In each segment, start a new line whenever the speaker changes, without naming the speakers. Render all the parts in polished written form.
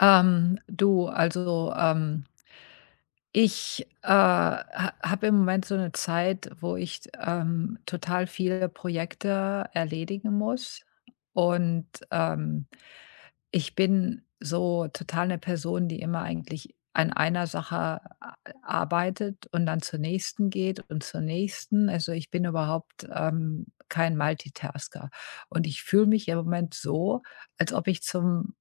Ähm, du, also, ähm, ich, ha habe im Moment so eine Zeit, wo ich, total viele Projekte erledigen muss. Und, ähm, Ich bin so total eine Person, die immer eigentlich an einer Sache a arbeitet und dann zur nächsten geht und zur nächsten. Also, ich bin überhaupt, kein Multitasker. Und ich fühle mich im Moment so, als ob ich zum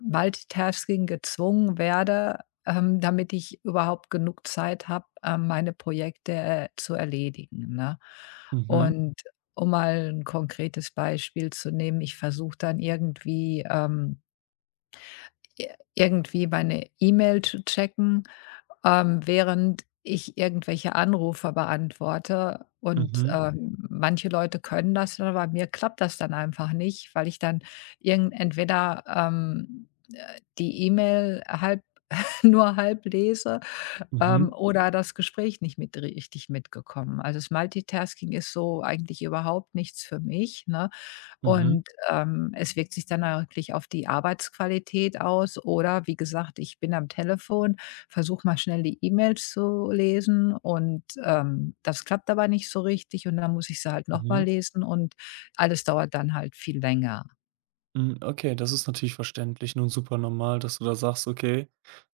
Multitasking gezwungen werde, damit ich überhaupt genug Zeit habe, meine Projekte, zu erledigen, ne?
Mhm,
Und um mal ein konkretes Beispiel zu nehmen, ich versuche dann irgendwie, i irgendwie meine E-Mail zu checken, während ich irgendwelche Anrufe beantworte. Und, Mhm.
mhm,
Manche Leute können das dann, aber mir klappt das dann einfach nicht, weil ich dann irgend entweder, die E-Mail halb nur halb lese,
mhm,
oder das Gespräch nicht mit richtig mitgekommen. Also, das Multitasking ist so eigentlich überhaupt nichts für mich, ne?
mhm,
Und, es wirkt sich dann auch wirklich auf die Arbeitsqualität aus. Oder wie gesagt, ich bin am Telefon, versuche mal schnell die E-Mails zu lesen und, das klappt aber nicht so richtig und dann muss ich sie halt noch mal
mhm.
lesen und alles dauert dann halt viel länger.
Hm, okay, das ist natürlich verständlich und super normal, dass du da sagst: „Okay,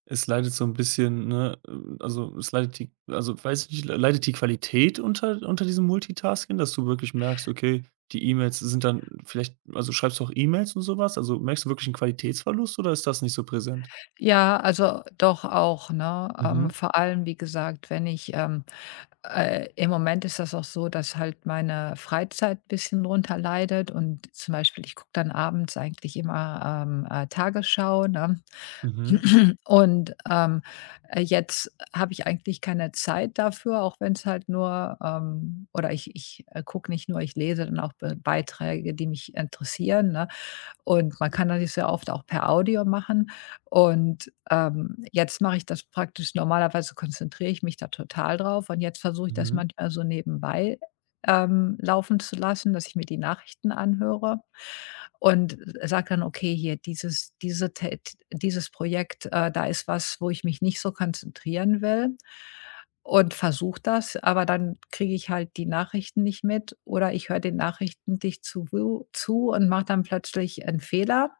es leidet so ein bisschen, ne, also, es leidet die also, weiß ich nicht, le leidet die Qualität unter diesem Multitasking, dass du wirklich merkst, okay, die E-Mails sind dann vielleicht also, schreibst du auch E-Mails und sowas. Also, merkst du wirklich einen Qualitätsverlust oder ist das nicht so präsent?
Ja, also doch auch, ne?
Mhm,
Vor allem, wie gesagt, wenn ich, im Moment ist das auch so, dass halt meine Freizeit ein bisschen drunter leidet. Und zum Beispiel, ich gucke dann abends eigentlich immer, Tagesschau, ne?
mhm,
Und, jetzt habe ich eigentlich keine Zeit dafür, auch wenn es halt nur, oder ich gucke nicht nur, ich lese dann auch Be Beiträge, die mich interessieren, ne? Und man kann das sehr oft auch per Audio machen. Und, jetzt mache ich das praktisch, normalerweise konzentriere ich mich da total drauf, und jetzt versuche ich das
mhm,
manchmal so nebenbei, laufen zu lassen, dass ich mir die Nachrichten anhöre und sage dann: „Okay, hier dieses diese Tät dieses Projekt, da ist was, wo ich mich nicht so konzentrieren will.“ Und versuche das, aber dann kriege ich halt die Nachrichten nicht mit oder ich höre den Nachrichten dicht zu und mache dann plötzlich einen Fehler.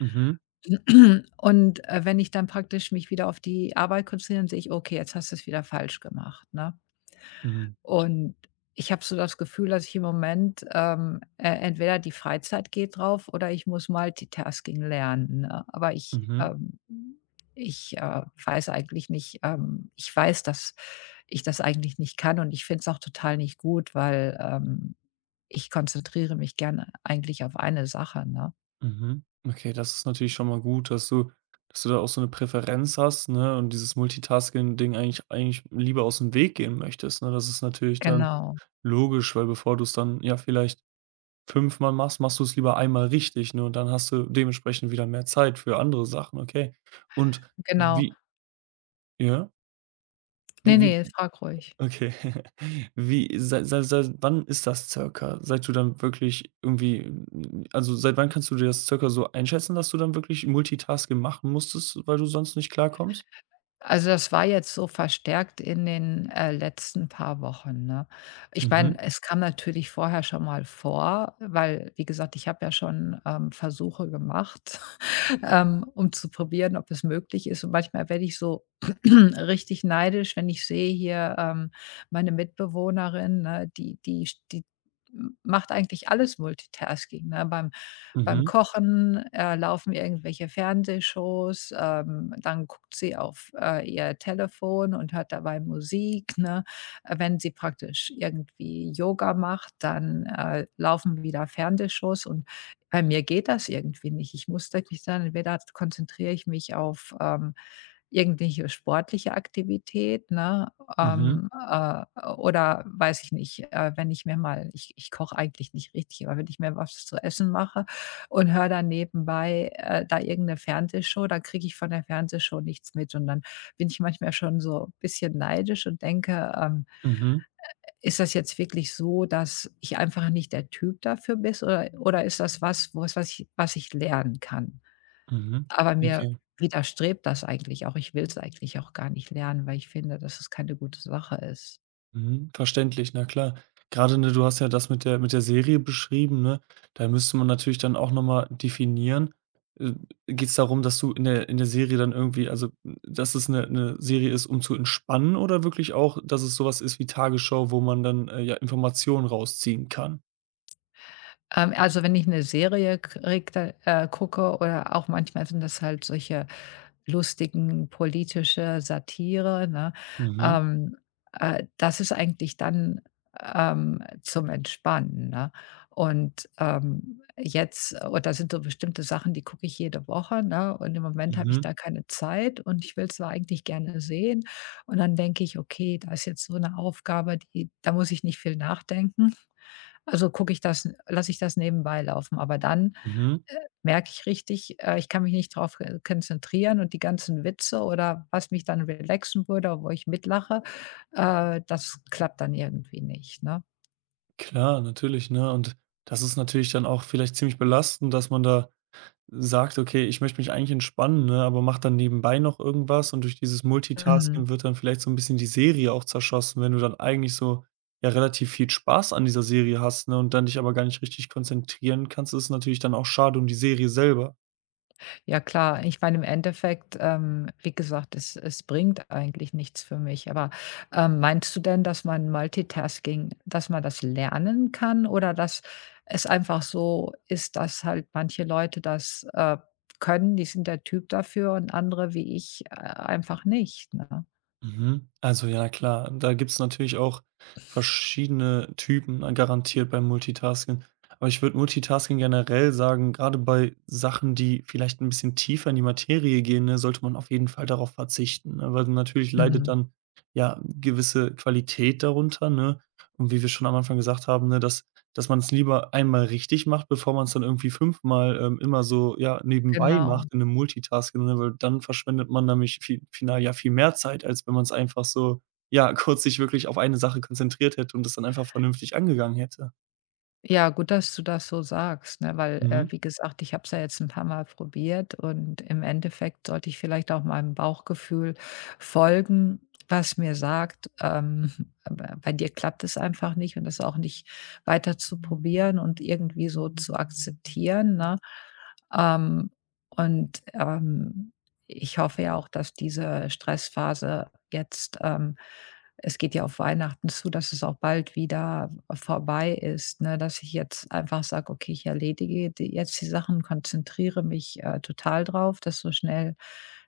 mhm,
Und, wenn ich dann praktisch mich wieder auf die Arbeit konzentriere, dann sehe ich: „Okay, jetzt hast du es wieder falsch gemacht“, ne?
mhm,
Und ich habe so das Gefühl, dass ich im Moment, e entweder die Freizeit geht drauf oder ich muss Multitasking lernen, ne? Aber ich,
mhm.
ähm ich, äh, weiß eigentlich nicht, ich weiß, dass ich das eigentlich nicht kann und ich finde es auch total nicht gut, weil, ich konzentriere mich gerne eigentlich auf eine Sache, ne?
Mhm. Okay, das ist natürlich schon mal gut, dass du da auch so eine Präferenz hast, ne, und dieses Multitasking-Ding eigentlich lieber aus dem Weg gehen möchtest, ne? Das ist natürlich dann
Genau,
logisch, weil bevor du es dann, ja, vielleicht fünfmal machst, machst du es lieber einmal richtig, ne, und dann hast du dementsprechend wieder mehr Zeit für andere Sachen, okay. Und
genau.
wie, ja?
Ne,
Wie
ne, frag ruhig.
okay. Wie seit wann ist das circa? Seit du dann wirklich irgendwie n Also, seit wann kannst du dir das circa so einschätzen, dass du dann wirklich Multitasking machen musstest, weil du sonst nicht klarkommst?
Also, das war jetzt so verstärkt in den, letzten paar Wochen, ne? Ich
Mhm,
meine, es kam natürlich vorher schon mal vor, weil, wie gesagt, ich habe ja schon, Versuche gemacht, um zu probieren, ob es möglich ist. Und manchmal werde ich so richtig neidisch, wenn ich sehe hier, meine Mitbewohnerin, ne, die macht eigentlich alles Multitasking, ne? Beim
mhm,
Kochen, laufen irgendwelche Fernsehshows, dann guckt sie auf, ihr Telefon und hört dabei Musik, ne? Wenn sie praktisch irgendwie Yoga macht, dann, laufen wieder Fernsehshows und bei mir geht das irgendwie nicht. Ich muss wirklich dann entweder konzentriere ich mich auf, irgendwelche sportliche Aktivität, ne?
mhm,
Ähm, äh, oder weiß ich nicht, wenn ich mir mal, ich koche eigentlich nicht richtig, aber wenn ich mir was zu essen mache und höre dann nebenbei, da irgendeine 'ne Fernsehshow, dann kriege ich von der Fernsehshow nichts mit und dann bin ich manchmal schon so ein bisschen neidisch und denke,
mhm, mhm,
„Ist das jetzt wirklich so, dass ich einfach nicht der Typ dafür bin, oder ist das was, was ich lernen kann?“
mhm.
Aber mir
Okay.
widerstrebt das eigentlich auch. Ich will es eigentlich auch gar nicht lernen, weil ich finde, dass es keine gute Sache ist.
Mhm, verständlich, na klar. Gerade, ne, du hast ja das mit der Serie beschrieben, ne? Da müsste man natürlich dann auch noch mal definieren, äh, geht's darum, dass du in der Serie dann irgendwie also, dass es eine Serie ist, um zu entspannen oder wirklich auch, dass es sowas ist wie Tagesschau, wo man dann, ja, Informationen rausziehen kann?
Also, wenn ich eine Serie kriege, da gucke, oder auch manchmal sind das halt solche lustigen politische Satire, ne?
Mhm,
Ähm, Das ist eigentlich dann, zum Entspannen, ne? Und, jetzt und da sind so bestimmte Sachen, die gucke ich jede Woche, ne? Und im Moment habe ich
mhm,
da keine Zeit und ich will's zwar eigentlich gerne sehen und dann denke ich: „Okay, da ist jetzt so eine Aufgabe, die da muss ich nicht viel nachdenken.“ Also, gucke ich das lasse ich das nebenbei laufen, aber dann,
mhm.
äh, merke ich richtig, ich kann mich nicht darauf konzentrieren und die ganzen Witze oder was mich dann relaxen würde, wo ich mitlache, das klappt dann irgendwie nicht, ne?
Klar, natürlich, ne? Und das ist natürlich dann auch vielleicht ziemlich belastend, dass man da sagt: „Okay, ich möchte mich eigentlich entspannen“, ne, aber macht dann nebenbei noch irgendwas und durch dieses Multitasking
Mhm.
wird dann vielleicht so ein bisschen die Serie auch zerschossen, wenn du dann eigentlich so, ja, relativ viel Spaß an dieser Serie hast, ne, und dann dich aber gar nicht richtig konzentrieren kannst, ist natürlich dann auch schade um die Serie selber.
Ja klar, ich meine, im Endeffekt, wie gesagt, es es bringt eigentlich nichts für mich. Aber, meinst du denn, dass man Multitasking, dass man das lernen kann oder dass es einfach so ist, dass halt manche Leute das, können, die sind der Typ dafür und andere wie ich, einfach nicht, ne?
Mhm. Also ja klar, da gibt's natürlich auch verschiedene Typen, garantiert beim Multitasking. Aber ich würde Multitasking generell sagen, gerade bei Sachen, die vielleicht ein bisschen tiefer in die Materie gehen, ne, sollte man auf jeden Fall darauf verzichten, ne, weil natürlich leidet
Mhm,
dann, ja, gewisse Qualität darunter, ne? Und wie wir schon am Anfang gesagt haben, ne, dass man es lieber einmal richtig macht, bevor man es dann irgendwie fünfmal, immer so, ja, nebenbei
genau.
macht in einem Multitasking, ne, weil dann verschwendet man nämlich fi final ja viel mehr Zeit, als wenn man es einfach so, ja, kurz sich wirklich auf eine Sache konzentriert hätte und das dann einfach vernünftig angegangen hätte.
Ja, gut, dass du das so sagst, ne, weil,
Mhm,
wie gesagt, ich habe es ja jetzt ein paar Mal probiert und im Endeffekt sollte ich vielleicht auch meinem Bauchgefühl folgen, was mir sagt, b bei dir klappt es einfach nicht und das auch nicht weiter zu probieren und irgendwie so zu akzeptieren, ne? Ähm, und, ähm Ich hoffe ja auch, dass diese Stressphase jetzt, es geht ja auf Weihnachten zu, dass es auch bald wieder vorbei ist, ne? Dass ich jetzt einfach sage: „Okay, ich erledige die jetzt die Sachen, konzentriere mich, total drauf, dass so schnell,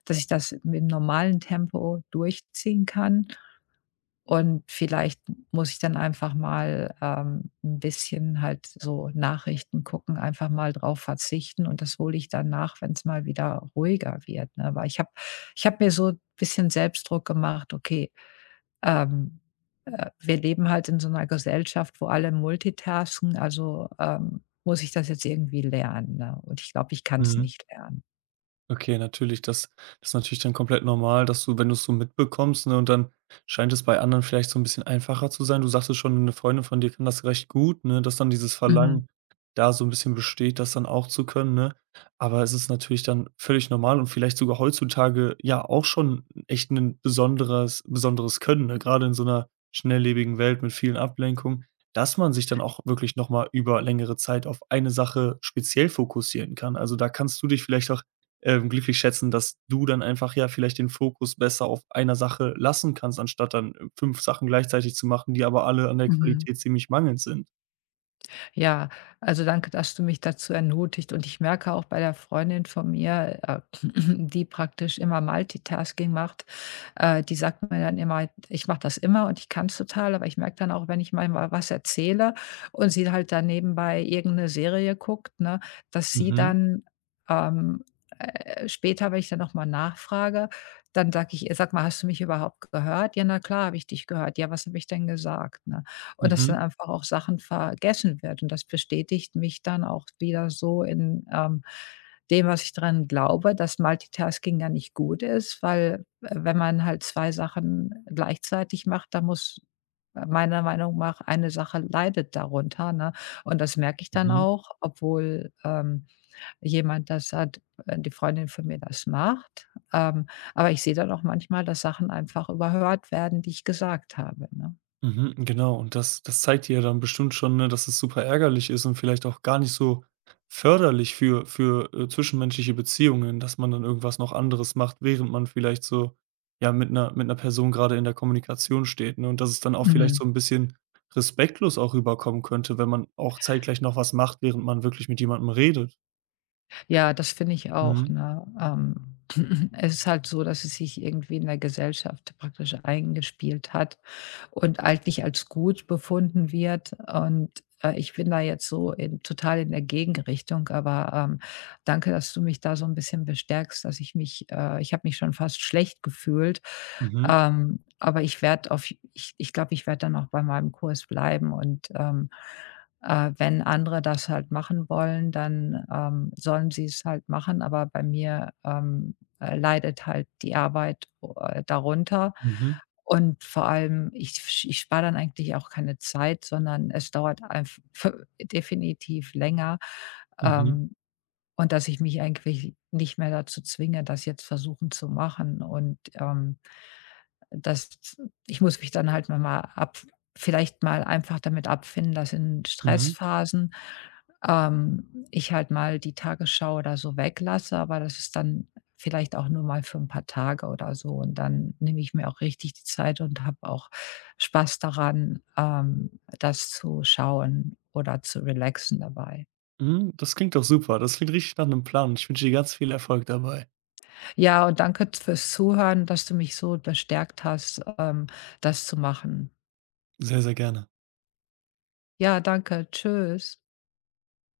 dass ich das mit normalen Tempo durchziehen kann.“ Und vielleicht muss ich dann einfach mal, 'n bisschen halt so Nachrichten gucken, einfach mal drauf verzichten und das hole ich dann nach, wenn es mal wieder ruhiger wird, ne? Weil ich habe mir so ein bisschen Selbstdruck gemacht: „Okay, ähm, wir leben halt in so einer Gesellschaft, wo alle multitasken, also, muss ich das jetzt irgendwie lernen“, ne? Und ich glaube, ich kann es
mhm.
nicht lernen.
Okay, natürlich, das ist natürlich dann komplett normal, dass du, wenn du's so mitbekommst, ne, und dann scheint es bei anderen vielleicht so ein bisschen einfacher zu sein. Du sagtest schon, eine Freundin von dir kann das recht gut, ne, dass dann dieses
Mhm,
Verlangen da so ein bisschen besteht, das dann auch zu können, ne? Aber es ist natürlich dann völlig normal und vielleicht sogar heutzutage ja auch schon echt ein besonderes Können, ne, gerade in so einer schnelllebigen Welt mit vielen Ablenkungen, dass man sich dann auch wirklich noch mal über längere Zeit auf eine Sache speziell fokussieren kann. Also, da kannst du dich vielleicht auch glücklich schätzen, dass du dann einfach ja vielleicht den Fokus besser auf einer Sache lassen kannst, anstatt dann, fünf Sachen gleichzeitig zu machen, die aber alle an der
mhm.
Qualität ziemlich mangelnd sind.
Ja, also danke, dass du mich dazu ermutigt. Und ich merke auch bei der Freundin von mir, die praktisch immer Multitasking macht, die sagt mir dann immer, ich mache das immer und ich kann es total, aber ich merke dann auch, wenn ich mal was erzähle und sie halt dann nebenbei irgend 'ne Serie guckt, ne, dass sie
Mhm,
dann, ähm, später, wenn ich dann noch mal nachfrage, dann sage ich ihr: „Sag mal, hast du mich überhaupt gehört?“ „Ja, na klar, habe ich dich gehört.“ „Ja, was habe ich denn gesagt?“, ne? Und dass dann
mhm,
einfach auch Sachen vergessen wird und das bestätigt mich dann auch wieder so in, dem, was ich dran glaube, dass Multitasking ja nicht gut ist, weil wenn man halt 2 Sachen gleichzeitig macht, da muss meiner Meinung nach eine Sache leidet darunter, ne? Und das merke ich dann
mhm.
auch, obwohl, jemand das hat die Freundin von mir das macht. Ähm, aber ich sehe dann auch manchmal, dass Sachen einfach überhört werden, die ich gesagt habe, ne?
Mhm, genau. Und das zeigt dir ja dann bestimmt schon, ne, dass es super ärgerlich ist und vielleicht auch gar nicht so förderlich für zwischenmenschliche Beziehungen, dass man dann irgendwas noch anderes macht, während man vielleicht so, ja, mit einer mit 'ner Person gerade in der Kommunikation steht, ne? Und dass es dann auch vielleicht
Mhm.
so ein bisschen respektlos auch rüberkommen könnte, wenn man auch zeitgleich noch was macht, während man wirklich mit jemandem redet.
Ja, das finde ich auch,
Mhm,
ne? Es ist halt so, dass es sich irgendwie in der Gesellschaft praktisch eingespielt hat, und eigentlich als gut befunden wird. Und, ich bin da jetzt so in total in der Gegenrichtung, aber, danke, dass du mich da so ein bisschen bestärkst, dass ich habe mich schon fast schlecht gefühlt,
mhm,
aber ich glaube, ich werde dann auch bei meinem Kurs bleiben und, wenn andere das halt machen wollen, dann, sollen sie es halt machen, aber bei mir, leidet halt die Arbeit, darunter.
mhm,
Und vor allem, ich spare dann eigentlich auch keine Zeit, sondern es dauert einfach definitiv länger,
mhm,
ähm, und dass ich mich eigentlich nicht mehr dazu zwinge, das jetzt versuchen zu machen. Und, das, ich muss mich dann halt mal mal ab vielleicht mal einfach damit abfinden, dass in
mhm,
Stressphasen, ich halt mal die Tagesschau oder so weglasse, aber das ist dann vielleicht auch nur mal für ein paar Tage oder so. Und dann nehme ich mir auch richtig die Zeit und habe auch Spaß daran, das zu schauen oder zu relaxen dabei.
mhm. Das klingt doch super. Das klingt richtig nach einem Plan. Ich wünsche dir ganz viel Erfolg dabei.
Ja, und danke fürs Zuhören, dass du mich so bestärkt hast, das zu machen.
Sehr, sehr gerne.
Ja, danke. Tschüss.